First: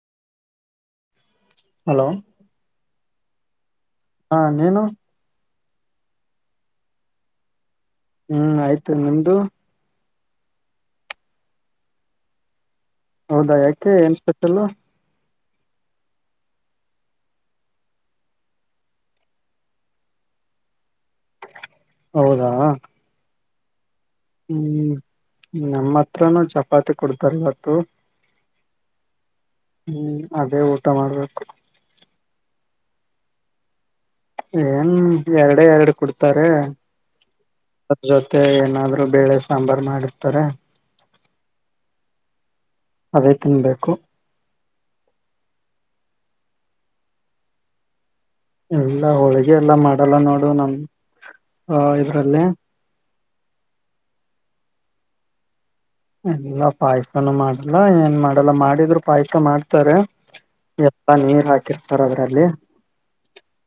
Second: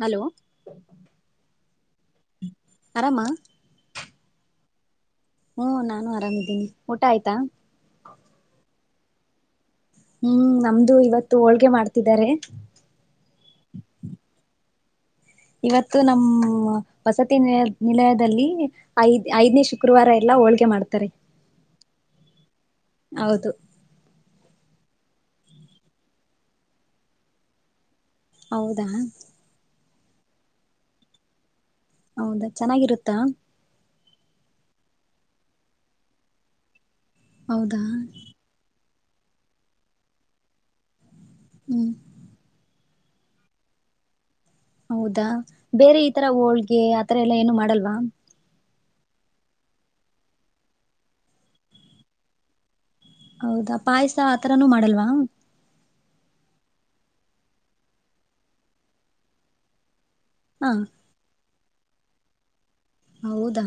Hello hello ಆರಾಮ ಹಾ ನೀನು ಹು ನಾನು ಆರಾಮಿದ್ದೀನಿ ಊಟ ಆಯ್ತಾ? ಹ್ಮ್ ಆಯ್ತು ನಿಮ್ದು ಹ್ಮ್ ನಮ್ದು ಇವತ್ತು ಹೋಳ್ಗೆ ಮಾಡ್ತಿದ್ದಾರೆ ಹೌದಾ ಯಾಕೆ ಏನ್ ಸ್ಪೆಷಲ್ ಇವತ್ತು ನಮ್ಮ ವಸತಿ ನಿಲಯದಲ್ಲಿ ಐದ್ ಐದನೇ ಶುಕ್ರವಾರ ಎಲ್ಲ ಹೋಳ್ಗೆ ಮಾಡ್ತಾರೆ ಹೌದಾ ಹೌದು ವುಂ- ನಮ್ಮ ಹತ್ರನೂ ಚಪಾತಿ ಕೊಡ್ತಾರೆ ಇವತ್ತು ಹೌದಾ ಹುಂ ಅದೇ ಊಟ ಮಾಡ್ಬೇಕು ಹೌದ ಚೆನ್ನಾಗಿರುತ್ತಾ ಏನ್ ಎರಡೇ ಎರಡು ಕೊಡ್ತಾರೆ ಹೌದಾ ಅದ ಜೊತೆ ಏನಾದ್ರು ಬೇಳೆ ಸಾಂಬಾರ್ ಮಾರ್ಡಿತಾರೆ ವು ಅದೇ ತಿನ್ಬೇಕು ಹೌದಾ ಬೇರೆ ಈ ತರ ಹೋಳ್ಗೆ ಆತರ ಎಲ್ಲ ಏನು ಮಾಡಲ್ವಾ ಎಲ್ಲ ಹೋಳಗೆ ಎಲ್ಲ ಮಾಡಲ್ಲ ನೋಡು ನಮಂ-ಒ- ಆ -ಇದ್ರಲ್ಲಿ ಹೌದಾ ಪಾಯಸ ಆತರಾನೂ ಮಾಡಲ್ವಾ ಅ -ಇಲ್ಲ ಪಾಯಸನ್ನೂ ಮಾಡಲ್ಲ ಏನ್ ಮಾಡಲ್ಲ ಮಾಡಿದ್ರು ಪಾಯಸ ಮಾಡ್ತಾರೆ ಹ ಯಪ್ಪಾ ನೀರು ಹಾಕಿ ತರದ್ರಲ್ಲಿ ಅಲ್ಲಿ ಹೌದಾ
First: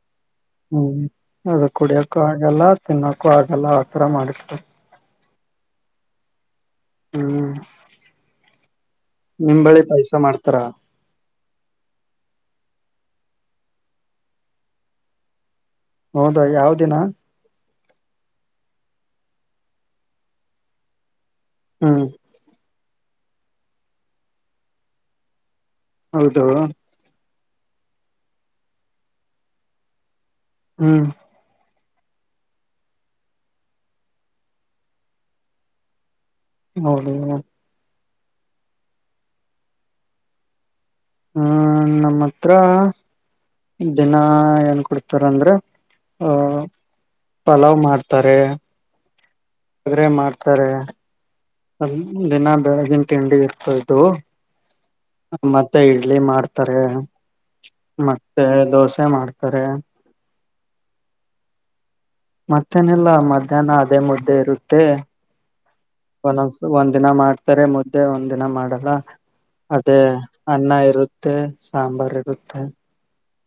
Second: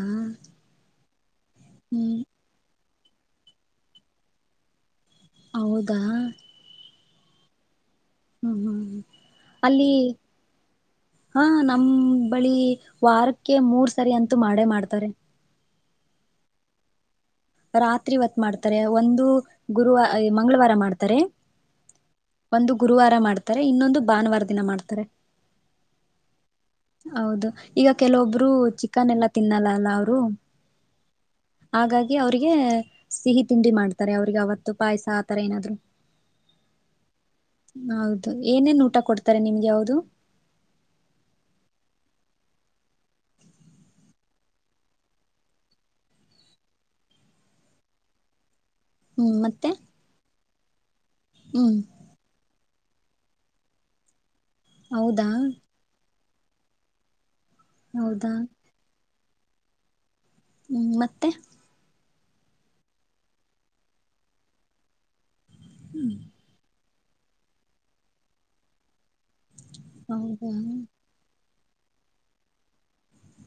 ಅದು ಹ್ಮ್ ಕುಡಿಯಕು ಆಗಲ್ಲ ತಿನ್ನೋಕ್ಕು ಆಗಲ್ಲ ಆ ಥರ ಮಾಡಿಸ್ತಾರ್ ಹೌದಾ ಹ್ಮ್ ಹ್ಮ್ ಹ್ಮ್ ಹ್ಮ್ ನಿಂಬಳಿ ಅಲ್ಲಿ ಪಾಯಸ ಮಾಡ್ತಾರ ಹಾ ನಮ್ ಬಳಿ ವಾರಕ್ಕೆ ಮೂರ್ ಸರಿ ಅಂತೂ ಮಾಡೇ ಮಾಡ್ತಾರೆ. ಹೌದಾ ಯಾವ್ ದಿನ? ರಾತ್ರಿ ಹೊತ್ ಮಾಡ್ತಾರೆ ಒಂದು ಗುರುವ ಮಂಗಳವಾರ ಮಾಡ್ತಾರೆ. ಹ್ಮ್ ಒಂದು ಗುರುವಾರ ಮಾಡ್ತಾರೆ ಇನ್ನೊಂದು ಭಾನುವಾರ ದಿನ ಮಾಡ್ತಾರೆ. ಹೌದು ಹೌದು ಈಗ ಕೆಲವೊಬ್ರು ಚಿಕನ್ ಎಲ್ಲಾ ತಿನ್ನಲ್ಲ ಅಲ್ಲ ಅವರು ಹ್ಮ್ ಹಾಗಾ ಅವ್ರಿಗೆ ಸಿಹಿ ತಿಂಡಿ ಮಾಡ್ತಾರೆ ಅವ್ರಿಗೆ ಅವತ್ತು ಪಾಯ್ಸ ಆತರ ಏನಾದ್ರು. [unintelligible] ಹೌದು ಏನೇನ್ ಊಟ ಕೊಡ್ತಾರೆ ನಿಮ್ಗೆ ಅವ್ರು ಹ್ಮ್ ನಮ್ ಹತ್ರ ದಿನ ಏನ್ ಕೊಡ್ತಾರಂದ್ರೆ ಆ ಪಲಾವ್ ಮಾಡ್ತಾರೆ. ಹ್ಮ್ ಮತ್ತೆ ತಾರೆ ಹ್ಮ್ ಅಲ್ಲ್ ದಿನ ಬೆಳ್ ನಿಮ್ಮ್ ತಿಂಡಿಯತ್ತೋಂತ್ತು ಹೌದಾ ಅ- ಮತ್ತೇ ಹೇಳ್ ಎಲ್ಲಿ ಮಾಡ್ತಾರೆ ಹೌದಾ ಮತ್ತೆ ದೋಸೆ ಮಾಡ್ತ ಸರೇ ಹ್ಮ್ ಮತ್ತೆ ಮತ್ತೇನಲ್ಲ ಮಧ್ಯಾಹ್ನ ಅದೇ ಮುದ್ದೆ ಇರುತ್ತೆ ಒನ್ಸುಂಸು ಒಂನ್ ಒಂದ ದಿನ ಮಾಡ್ತಾರೆ ಮುದ್ದೆ ಒಂದ್ ದಿನ ಮಾಡಲ್ಲ ಅದೇ ಹೌದಾ ಅನ್ನ ಇರುತ್ತೆ ಸಾಂಬಾರಟುತ್ತ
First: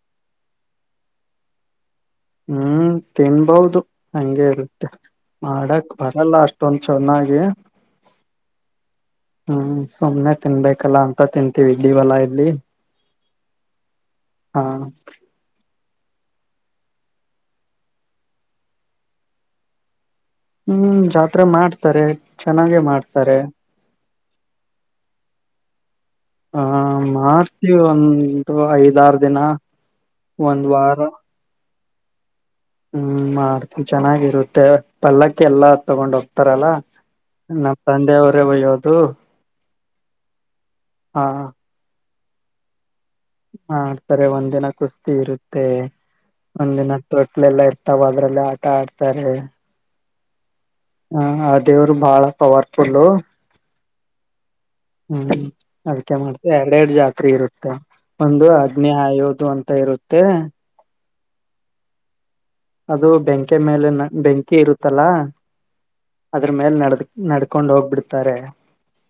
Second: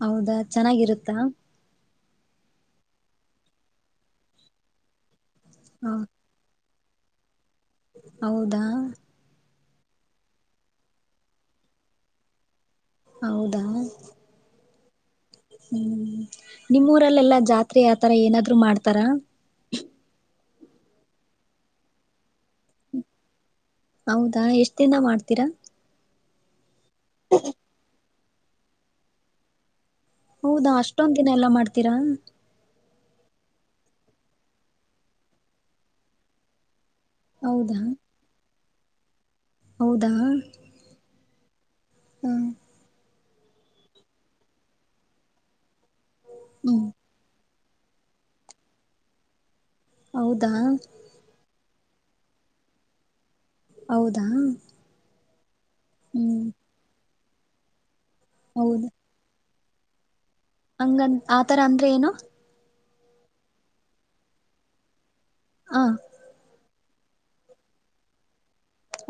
ಹೌದಾ ಚೆನ್ನಾಗಿರುತ್ತಾ ಹು-ತಿನ್ಬಹುದು ಅಂಗೆ ಇರುತ್ತೆ ಮಾಡಕ್ಕ್ ಬರಲ್ಲ ಅಷ್ಟ್ ೊಂದು ಚೆನ್ನಾಗಿ ಹೌದಾ ಹ್ಮ್ ಸುಮ್ನೆ ತಿನ್ಬೇಕಲ್ಲ ಅಂತ ತಿಂತೀವಿ ಇೀವಲಾ ಇಲ್ಲಿ ಹೌದಾ ಹಾ ಓಂ- ನಿಮ್ಮೂರಲ್ಲೆಲ್ಲಾ ಜಾತ್ರೆ ಆತರ ಏನಾದ್ರು ಮಾಡ್ತಾರ ಹ್ಮ್ ಜಾತ್ರೆ ಮಾಡ್ತಾರೆ ಚೆನ್ನಾಗೆ ಮಾಡ್ತಾರೆ ಹೌದಾ ಎಷ್ಟ ದಿನ ಮಾಡ್ತೀರಾ ಆ ಆ- ಮಾರ್ಚ್ ಒಂದು ಐದಾರು ದಿನ ಒಂದ್ ಹೌದಾ ಅಷ್ಟೊಂದ ದಿನ ಎಲ್ಲ ಮಾಡ್ತ್ ತಿಿರಂಗ ಊ- ಮಾಡ್ತೀ ಚೆನ್ನಾಗಿರುತ್ತೆ ಪಲ್ಲಕ್ಕೆ ಎಲ್ಲಾ ತಗೊಂಡ್ ಹೋಗ್ತಾರಲ್ಲ ನಮ್ಮ ಹೌದಾ ತಂದೆವರೇ ಒಯ್ಯೋದು ಹೂಂ ಹೌದಾ ಆ ಹ್ಮ ಹಾಡ್ತಾರೆ ಒಂದ್ ದಿನ ಕುಸ್ತಿ ಇರುತ್ತೆ ಹ್ಮ್ ಒಂದಿನ ತ ಒಟ್ಲೆ ಎಲ್ಲಾ ಇರ್ತ ತಾವ ಅದ್ರಲ್ಲಿ ಆಟ ಆಡ್ತಾರೆ ಹೌದಾ. ಹಾ ಅ ದೇವ್ರು ಬಾಳ ಪವರ್ಫುಲ್ಲ ಹೌದಾ. ಹ್ಮ ಅಡಿಕೆ ಮಾಡ್ತ ಹ್ಮ್ ಎರಡೆ ಎರಡು ಜಾಗ [unintelligible] ಇರುತ್ತೆ ಒಂದು ಹೌದ ಹದ್ನೇ [unintelligible] [unintelligible] ತ ಇರುತ್ತೆ ಹಂಗ ಆತರ ಅಂದ್ರೆ ಏನು. ಅದು ಬೆಂಕಿ ಮೇಲೆ ನ ಬೆಂಕಿ ಇರುತ್ತಲ್ಲಾ ಹ ಅದ್ರ ಮೇಲೆ ನಡತ ನಡ್ಕೊಂಡ ಹೋಗ್ಬಿಡ್ತಾರೆ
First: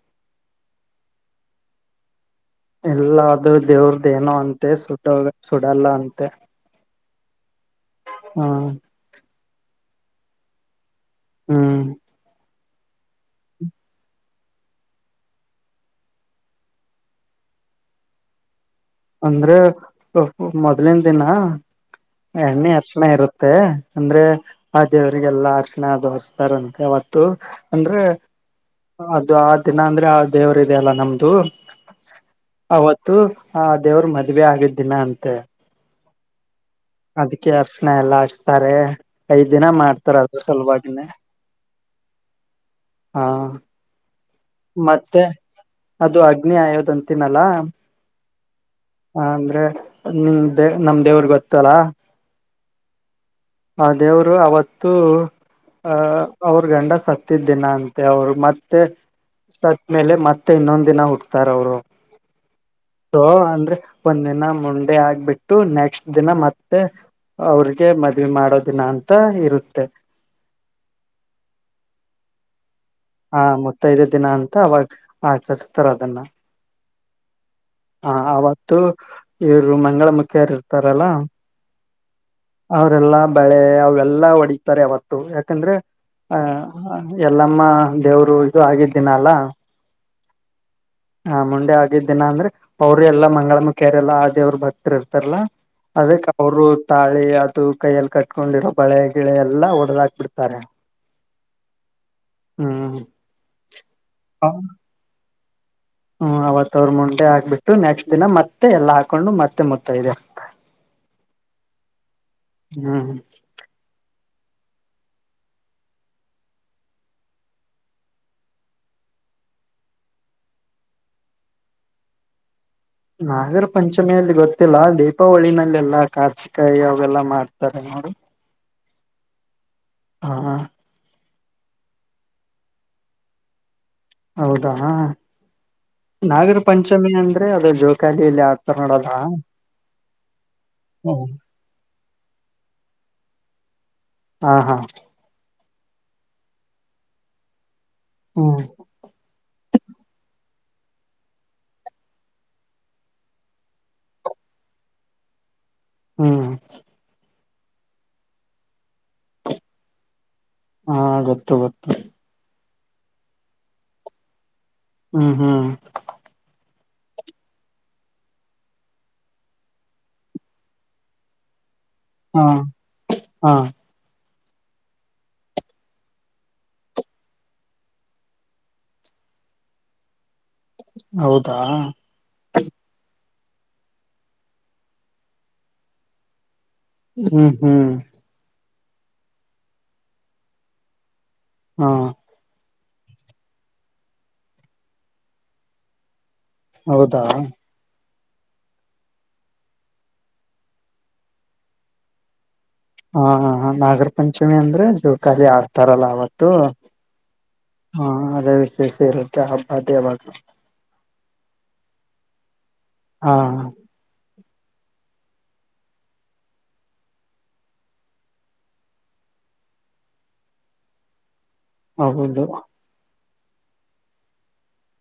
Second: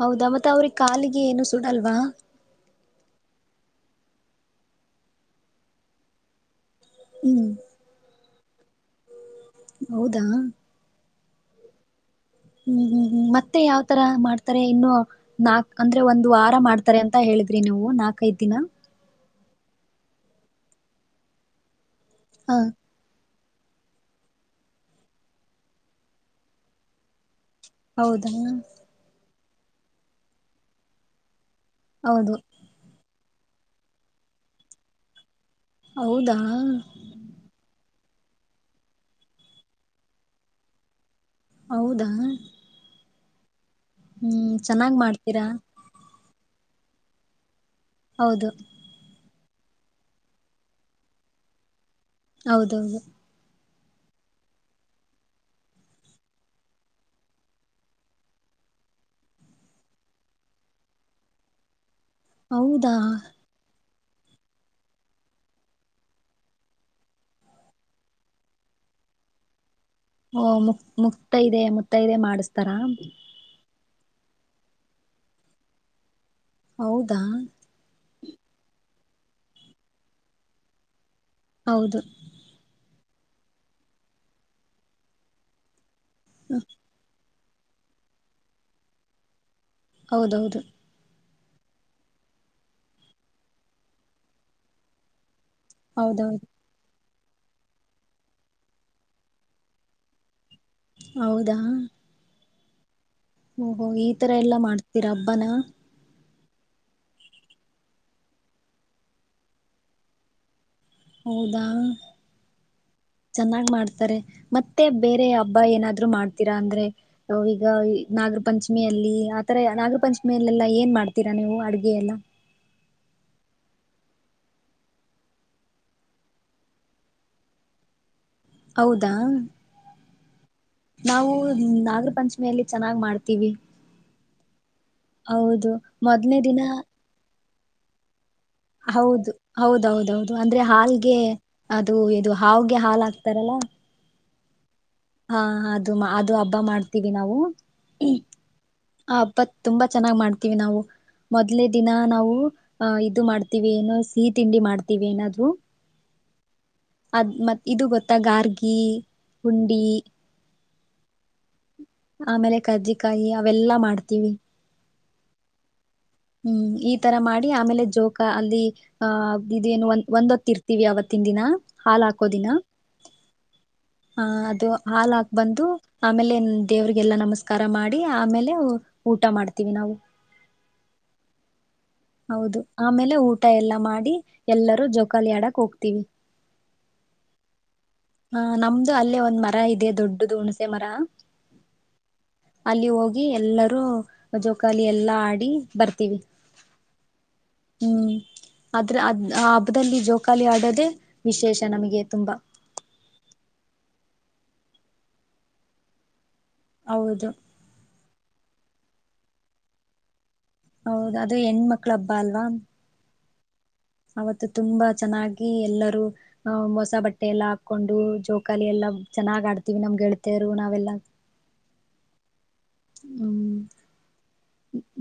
ಹೌದಾ ಮತ್ತೆ ಅವ್ರಿಗೆ ಕಾಲಿಗೆ ಏನು ಸುಡಲ್ವಾ. ಎಲ್ಲ ಅದು ದೇವ್ರದ ಏನೋ ಅಂತೆ ಸುಟ ಸುಡಲ್ಲ ಅಂತೆ. ಹ್ಮ್. ಹ್ಮ ಹೌದಾ ಹ್ಮ್ ಹ್ಮ್ ಹ್ಮ್ ಮತ್ತೆ ಯಾವ್ತರ ಮಾಡ್ತಾರೆ ಇನ್ನು ನಾಕ್ ಅಂದ್ರೆ ಒಂದು ವಾರ ಮಾಡ್ತಾರೆ ಅಂತ ಹೇಳಿದ್ರಿ ನೀವು ನಾಕೈದ ದಿನ. ಅಂದ್ರೆ ಮೊದ್ಲಿನ ದಿನ ಹ ಎಣ್ಣೆ ಅಶಣ ಇರುತ್ತ ಮತ್ತ ಅಂದ್ರೆ ಆ ದೇವರಿಗೆಲ್ಲಾ ಅರ್ಚಣೆ [unintelligible] ಅವತ್ತು. ಅಂದ್ರೆ ಹೌದಾ ಇದು ಆ ದಿನ ಅಂದ್ರೆ ಆ ದೇವರುದೆ ಅಲ್ಲ ನಮ್ದು. ಹೌದು ಅವತ್ತು ಹಾ ದೇವ್ರರು ಮದ್ವೆ ಆಗಿದ್ದಿನ ಅಂತೆ ಹೌದಾ. ಅದಕ್ಕೆ ಅರ್ಶಣ ಎಲ್ಲ ಹಚ್ತಾರೆ ಐದ್ ದಿನ ಮಾಡ್ತಾರ ಅದ ಸಲಭಾಗಿನೇ. ಹೌದಾ. ಹಾ ಹ್ಮ್ ಚೆನ್ನಾಗ್ ಮಾಡ್ತೀರಾ. ಆಯೂದ ಅಂತಿನಲ್ಲಾ ಹೌದು. ಹ ಅಂದ್ರೆ ನಿಮ ದೇವ ನಮ ದೇವ್ರ ಗೊತ್ತಲ್ಲಾ ಹೌದೌದು ಆ ದೇವ್ರು ಅವತ್ತುೂ ಅಹ ಅವ್ರ ಗಂಡ ಸತ್ತಿದ್ದಿನ ಅಂತೆ ಅವರು ಮತ್ತೆ. ಸತಮೇಲ ಮತ್ತೆ ಇನ್ನೊಂದ ದಿನ ಹುಟ್ಟತಾರ ಅವರು ಹೌದಾ [unintelligible] ಅಂದ್ರೆ ಒಂದ ದಿನ ಮುಂಡೆ ಆಗ್ಬಿಟ್ಟು ನೆಕ್ಸ್ಟ್ ದಿನ ಮತ್ತೆ ಅವ್ರಿಗೆ ಮದ್ವಿ ಮಾಡೋ ದಿನ ಅಂತ ಇರುತ್ತೆ ಓ ಮುಕ್ ಮುಕ್ತ ಮುತ್ತೈದೆ ಮಾಡಿಸತಾರ. ಹಾ ಮ. ಮುತ್ತೈದೇ ದಿನ ಅಂತ ಅವಾಗ ಆಚರಿಸ್ತಾರ ಅದನ್ನ ಹೌದಾ ಹ ಅವತ್ತು ಇವರು ಮಂಗಳ ಮುುಖಿಯರು ಇರ್ತಾರಲ್ಲ ಹೌದು ಅವ್ರಲ್ಲಾ ಬೆಳೆ ಅವೆಲ್ಲಾ ಒಡತಾರೆ ಅವತ್ತು ಯಾಕಂದ್ರೆ ಹಾ ಹ ಎಲ್ಲಮ್ಮ ದೇವ್ರು ಇದು ಆಗಿದ್ದಿನ ಅಲ್ಲ ಹೌದೌದು ಹಾ ಮುಂಡೆ ಆಗಿದ್ದ ದಿನ ಅಂದ್ರೆ ಅವ್ರ ಎಲ್ಲಾ ಮಂಗಳ ಮುಖ್ಯರೆ ಎಲ್ಲ ಆ ದೇವ್ರ ಭಕ್ತ್ ಇರ್ತಾರಲ್ಲಾ. ಅದಕ್ಕೆ ಹೌದೌದು ಅವರು. ತಾಳಿ ಅದು ಕೈಯಲ್ಲಿ ಕಟ್ಕೊಂಡಿರೋ ಬಳೆ ಗಿಳೆ ಎಲ್ಲ ಒಡೆದಾಕ್ ಬಿಡ್ತಾರೆ ಹೌದಾ ಹ್ಮ. ಹಓ ಹೋ ಈ ತರ ಎಲ್ಲಾ ಮಾಡ್ತೀರಾಬ್ ಬನ ಹ್ಮ್ ಅವತ್ ಅವ್ರ ಮುಂಡೆ ಹಾಕ್ಬಿಟ್ಟು ನೆಕ್ಸ್ಟ್ ದಿನ ಮತ್ತೆ ಎಲ್ಲಾ ಹಾಕೊಂಡು ಮತ್ತೆ ಮುತ್ತೈದೆ ಹೌದಾ ಹ್ಮ್ ಚೆನ್ನಾಗ್ ಮಾಡ್ತಾರೆ. ಮತ್ತೆ ಬೇರೆ ಹಬ್ಬ ಏನಾದ್ರು ಮಾಡ್ತೀರಾ ಅಂದ್ರೆ ಈಗ ಇ ನಾಗರ ಪಂಚಮಿಯಲ್ಲಿ ಆತರ ನಾಗರ ಪಂಚಮಿಯಲ್ಲೆಲ್ಲಾ ಏನ್ ಮಾಡ್ತೀರಾ ನೀವು ಅಡುಗೆ ಎಲ್ಲ? ನಾಗರ ಪಂಚಮಿಯಲ್ಲಿ ಗೊತ್ತಿಲ್ಲ ದೀಪಾವಳಿನಲ್ಲೆಲ್ಲಾ ಕಾರ್ತಿಕ ಯಾಗೆಲ್ಲ ಮಾಡ್ತಾರೆ ನೋಡಿ. ಹೌದಾ ಹಾ ನಾವು ನಾಗರ ಪಂಚಮಿಯಲ್ಲಿ ಚೆನ್ನಾಗ್ ಮಾಡ್ತೀವಿ. ಹೌದಾ ಹೌದು ಮೊದ್ಲ್ನೇ ನಾಗರ ದಿನ ಪಂಚಮಿ ಅನ್ ಅಂದ್ರೆ ಅದೇ ಜೋಕಾ ಹೌದು ಹೌದೌದೌದು ಅಂದ್ರೆ ಹಾಲ್ಗೆ ಅದು ಇದು ಹಾವ್ಗೆ ಹಾಲ್ ಹಾಕ್ತಾರಲ್ಲ. ಹಾ ಹಾ ಹಾ ಹ ಅದು ಅದು ಹಬ್ಬ ಮಾಡ್ತೀವಿ ನಾವು ಹ್ಮ ಹಬ್ಬತ್ ತುಂಬಾ ಚೆನ್ನಾಗ್ ಮಾಡ್ತೀವಿ ನಾವು ಮೊದ್ಲೇ ದಿನ ನಾವು ಅಹ ಇದು ಮಾಡ್ತೀವಿ ಏನೋ ಸಿಹಿ ತಿಂಡಿ ಮಾಡ್ತೀವಿ ಏನಾದ್ರು ಹ್ಮ್ ಅದ್ ಮತ್ ಇದು ಗೊತ್ತಾ ಗಾರ್ಗಿ ಹುಂಡಿ ಹಾ ಗೊತ್ತು ಗೊತ್ತು ಆಮೇಲೆ ಕರ್ಜಿಕಾಯಿ ಅವೆಲ್ಲಾ ಮಾಡ್ತೀವಿ. ಹ್ಮ್ ಹ್ಮ್ ಹ್ಮ್ ಈ ತರ ಮಾಡಿ ಆಮೇಲೆ ಜೋಕ ಅಲ್ಲಿ ಆಹ ಇದೇನು ಒಂದ ಒಂದೊತ್ತ ಇರ್ತೀವಿ ಆವತ್ತಿನ ದಿನ. ಹಾಲ್ ಹಾ ಹಾಕೋದಿನ. ಹಾ ಹಾಲ್ ಹಾಕ್ ಬಂದು ಆಮೇಲೆ ದೇವ್ರಿಗೆಲ್ಲ ನಮಸ್ಕಾರ ಮಾಡಿ ಆಮೇಲೆ ಊಟ ಮಾಡ್ತೀವಿ ನಾವು ಹೌದಾ. ಹೌದು ಆಮೇಲೆ ಊಟ ತತ ಎಲ್ಲ ಮಾಡಿ ಎಲ್ಲರೂ ಜೊಕಾಲಾಡಕ್ ಹೋಗ್ತೀವಿ ಹ್ಮ್ ಹ್ಮ್. ಆ ನಮ್ದು ಅಲ್ಲೇ ಒಂದ್ ಮರ ಇದೆ ದೊಡ್ಡದು ಹುಣಸೆ ಮರ ಹಾ ಅಲ್ಲಿ ಹೋಗಿ ಎಲ್ಲರೂ ಜೋಕಾಲ ಎಲ್ಲಾ ಆಡಿ ಬರ್ತೀವಿ ಹೌದಾ ಹ್ಮ್ ಆದ್ರೆ ಅದ ಹಬ್ಬದಲ್ಲಿ ಜೋಕಾಲಿ ಆಡೋದೆೇ ವಿಶೇಷ ನಮಗೆ ತುಂಬಾ ಹಾ ನಾಗರ ಪಂಚಮಿ ಅಂದ್ರೆ ಜೋಕಖಾಲಿ ಆಡ್ತಾರಲ್ಲ ಅವತ್ ಹೌದು ಹಾ ಅದವಿ ರೇ ವುದೇ ಅಖಿಲ ಬಾದ್ ಹೌದದು ಅದುೇ ಹೆಣ್ಮಕ್ಳ ಹಬ್ಬಾ ಅಲ್ವಾ ಹಾ ಅವತ್ತು ತುಂಬಾ ಚೆನ್ನಾಗಿ ಎಲ್ಲರೂ ಮೋಸ ಬಟ್ಟೆ ಎಲ್ಲಾ ಹಾಕೊಂಡು ಜೋಕಾಲಿ ಎಲ್ಲ ಚೆನ್ನಾಗ್ ಆಡ್ತೀವಿ ನಮ್ಗೆ ಗೆಳತಿಯರು ನಾವೆಲ್ಲ ಹೌದು ಹ್ಮ್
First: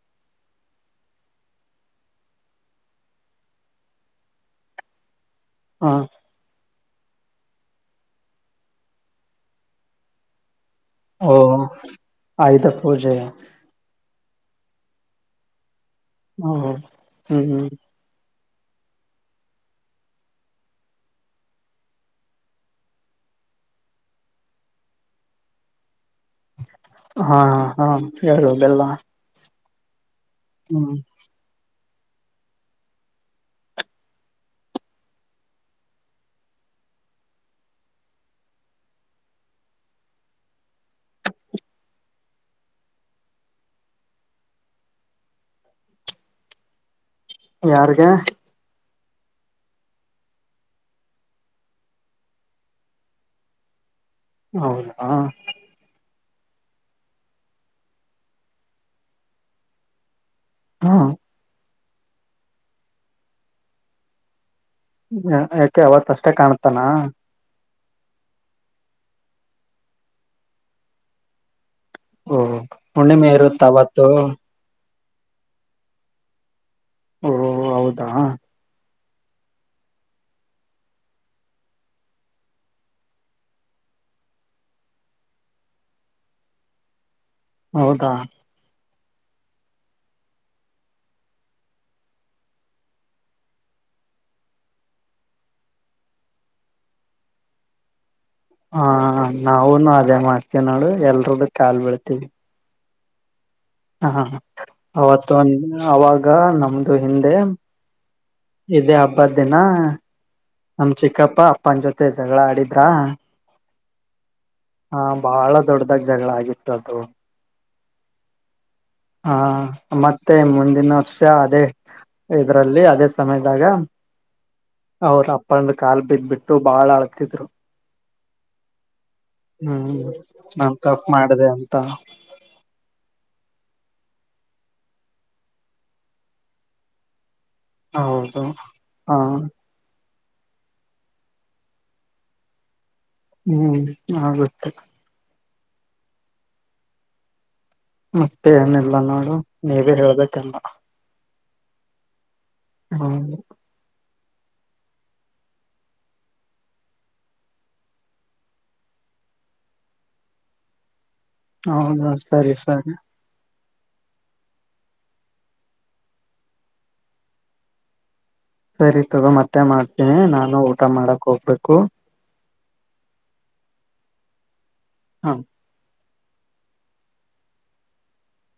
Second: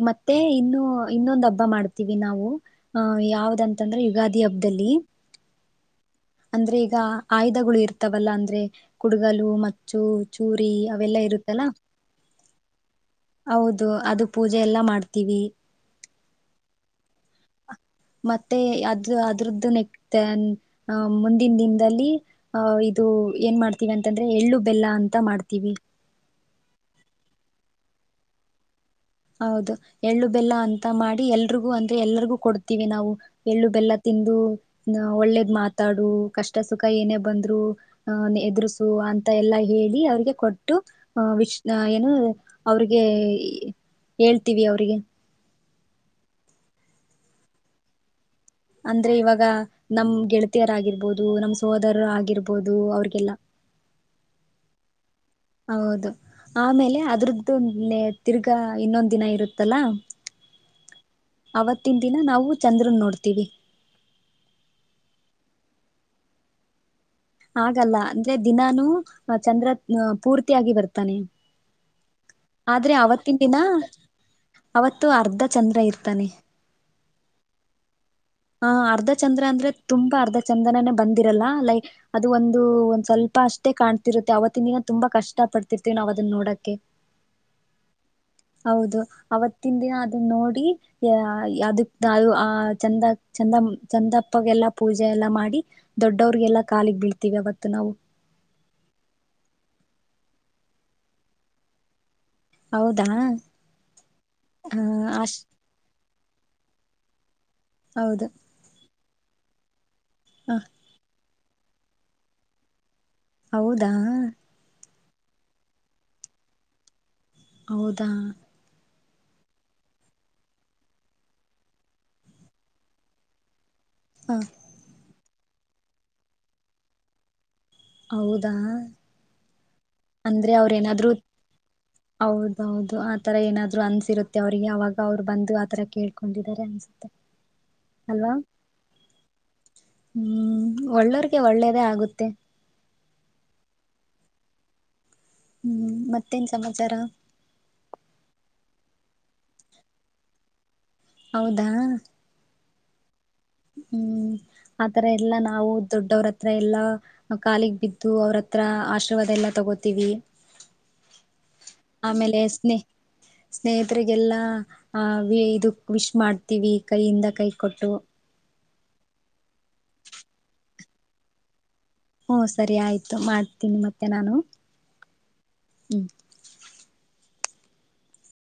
ಮತ್ತೆ ಇನ್ನು ಇನ್ನೊಂದು್ ಹಬ್ಬ ಮಾಡ್ತೀವಿ ನಾವು ಅಹ್ ಯಾವ್ದಂತಂದ್ರೆ ಯುಗಾದಿ ಹಬ್ಬದಲ್ಲಿ ಅ- ಅಂದ್ರೆ ಈಗ ಆಯುಧಗಳು ಇರ್ತಾವಲ್ಲ ಅಂದ್ರೆ ಕುಡಗಲು ಮಚ್ಚು ಚೂರು ಈ ಅವೆಲ್ಲಾ ಇರುತ್ತಲ್ಲಾ ಆಯ್ಿತ ಹೌದು ಅದು ಪೂಜೆ ಎಲ್ಲ ಮಾಡ್ತೀವಿ ಹ್ಮ ಹ ಹ್ಮ್ ಹ್ಮ್. ಮತ್ತೆ ಅದು ಅದ್ರದ್ದು ನೆಕ್ತ ಅಹ ಮುಂದಿನ ದಿನದಲ್ಲಿ ಅಹ ಇದು ಏನ್ ಮಾಡ್ತೀವಿ ಅಂತಂದ್ರೆ ಎಳ್ಳು ಬೆಲ್ಲ ಅಂತ ಮಾಡ್ತೀವಿ ಹಾ ಹಾ ಹೇಳುವದೆಲ್ಲ ಹೌದು ಎಳ್ಳು ಬೆಲ್ಲ ಅಂತ ಮಾಡಿ ಎಲ್ರಿಗೂ ಅ ಎಲ್ಲರಿಗೂ ಕೊಡ್ತೀವಿ ನಾವು ಎಳ್ಳು ಬೆಲ್ಲ ತಿಂದು ಓ- ಒಳ್ಳೇದ್ ಮಾತಾಡು ಕಷ್ಟ ಸುಖ ಏನೇ -ಓ- ಬಂದ್ರು ಅ ಎದುರಿಸು ಅಂತ ಎಲ್ಲಾ ಹೇಳಿ ಅವ್ರಿಗೆ ಕೊಟ್ಟು ಅ ವಿಷ್ ಏನು ಅವ್ರಿಗೆ ಹೇಳ್ತೀವಿ ಅವ್ರರಿಗೆ ಯಾರಿಗೆ. ಅಂದ್ರೆ ಇವಾಗ ನಮ್ ಗೆಳತಿಯರ್ ಆಗಿರ್ಬೋದು ನಮ್ ಸೋದರ ಆಗಿರ್ಬೋದು ಅವ್ರಿಗೆಲ್ಲ ಹೌದಾ ಅ- ಹೌದು ಆಮೇಲೆ ಅದ್ರದ್ದು ತಿರ್ಗಾ ಇನ್ನೊಂದ ದಿನ ಇರುತ್ತಲ್ಲಾ ಹು. ಆವತ್ತಿನ ದಿನ ನಾವು ಚಂದ್ರನ್ ನೋಡ್ತೀವಿ ಯಾಕೆ ಅವತ್ ಅಷ್ಟೇ ಕಾಣತಾನ ಆಲ್ಲ ಅಂದ್ರೆ ದಿನಾನೂ ಚಂದ್ರ ಪೂರ್ತಿಯಗ ಬರ್ತಾನೆ ಓ ಆದ್ರೆ ಹುಣ್ಣಿಮೆ ಇರುತ್ ಅವತ್ತು. ಇ ಅರ್ಧ ಚಂದ್ರ ಇರ್ತಾನೆ ಓ ಹೌದು ಹಾ ಅರ್ಧ ರ್ ಚಂದ್ರ ಅಂದ್ರೆ ತುಂಬಾ ಅರ್ಧ ಚಂದ್ರನನೇ ಬಂದಿರಲ್ಲ ಲೈಕ್ ಅದು ಒಂದು ಒಂದ್ ಸ್ವಲ್ಪ ಅಷ್ಟೇ ಕಾಣ್ತಿರುತ್ತೆ ಅವತ್ತಿನಿನ ತುಂಬಾ ಕಷ್ಟ ಪಡ್ತಿರ್ತೀವಿ ನಾವವು ಅದನ್ನ ನೋಡಕ್ಕೆ ಹೌದಾ ಹೌದು ಅವತ್ತಿನ ದಿನ ಅದನ್ನ ನೋಡಿ ಯ ಅದಕ್ ಅ ಚಂದ ಚಂದ ಚಂದಪ್ಪಗೆಲ್ಲಾ ಪೂಜೆ ಎಲ್ಲಾ ಮಾಡಿ ದೊಡ್ಡವ್ರಿಗೆಲ್ಲಾ ಕಾಲಿಗ್ ಬೀಳ್ತೀವಿ ಅವತ್ತು ನಾವು ಹ ನಾವೂನು ಅದೇ ಮಾಡ್ತೀವಿ ನೋಡು ಎಲ್ರದ್ದು ಕಾಲ್ ಬೆೀಳ್ತೀವಿ ಹೌದ್ದಾ ಹಾ ಅವತ್ತು ಒನ್ ಅವಾಗ ಈಗ ನಮ್ದು ಹಿಂದೆ. ಹೌದು ಪದೆನಾ. ಹ ನಮ್ ಚೆಕಪ್. ಅಪ್ಪ ಅಪ್ಪನ ಜೊತೆ ಜಗಳ ಆಡಿದ್ರಾ ಹೌದಾ ಹಾ ಬಹಳ ದೊಡ್ದಾಗ್ ಜಗಳ ಆಗಿತ್ತದು ಹೌದಾ ಹಾ ಮತ್ತೆ ಮುಂದಿನ ವರ್ಷ ಅದೇ ಇದ್ರಲ್ಲಿ ಅದೇ ಸಮಯದಾಗ ಹಾ ಅವ್ರ ಅಪ್ಪಂದು ಕಾಲ್ ಬಿದ್ಬಿಟ್ಟು ಬಾಳ್ ಅಳ್ತಿದ್ರು. ಹೌದಾ ಹ್ಮ್ ಅಂದ್ರೆ ಅವ್ರ ನಾನ್ ತಪ್ಪ ಏನಾದ್ರು ಮಾಡಿದೆ ಅಂತ ಹೌದೌದು ಆತರ ಏನಾದ್ರು ಅನ್ಸ್ ಇರುತ್ತೆ ಅವರಿಗೆ ಅವಾಗ ಅವ್ರು ಬಂದು ಆಥರ ಕೇಳ್ಕೊಂಡಿದ್ದಾರೆ ಅನ್ಸುತ್ತೆ. ಅಲ್ವಾ ಹೌದು ಅ ಹ್ಮ್ ಒಳ್ಳೋರ್ಗೆ ಒಳ್ಳೇದೇ ಆಗುತ್ತೆ. ಹ್ಮ್ ಆಗುತ್ತೆ ಹ್ಮ್ ಮತ್ತೇನ್ ಸಮಾಚಾರ. ಮತ್ತೆ ಏನಿಲ್ಲ ನೋಡು ನೀವೇ ಹೇಳ್ಬೆಕ್ಕೆಲ್ಲ. ಹೌದಾ ಹೌದು ಹ್ಮ್ ಆತರ ಎಲ್ಲಾ ನಾವು ದೊಡ್ಡವ್ರತ್ರ ಎಲ್ಲಾ ಕಾಲಗ್ ಬಿದ್ದು ಅವ್ರತ್ರ ಆಶೀರ್ವಾದ ಎಲ್ಲಾ ತಗೋತೀವಿ. ಹೌದಾ ಸರಿ ಸರಿ ಸ್ನೇಹಿತರಿಗೆಲ್ಲ ಆ ವಿ ಇದು ವಿಶ್ ಮಾಡ್ತೀವಿ ಕೈಯಿಂದ ಕೈ ಕೊಟ್ಟು. ಸರಿ ತಗೋ ಮತ್ತೆ ಮಾಡ್ತೀನಿ ನಾನು ಊಟ ಮಾಡಕ್ ಹೋಗ್ಬೇಕು. ಹ ಸರಿ ಆಯ್ತು ಮಾಡ್ತೀನಿ ಮತ್ತೆ ನಾನು ಹ ಹ್ಮ್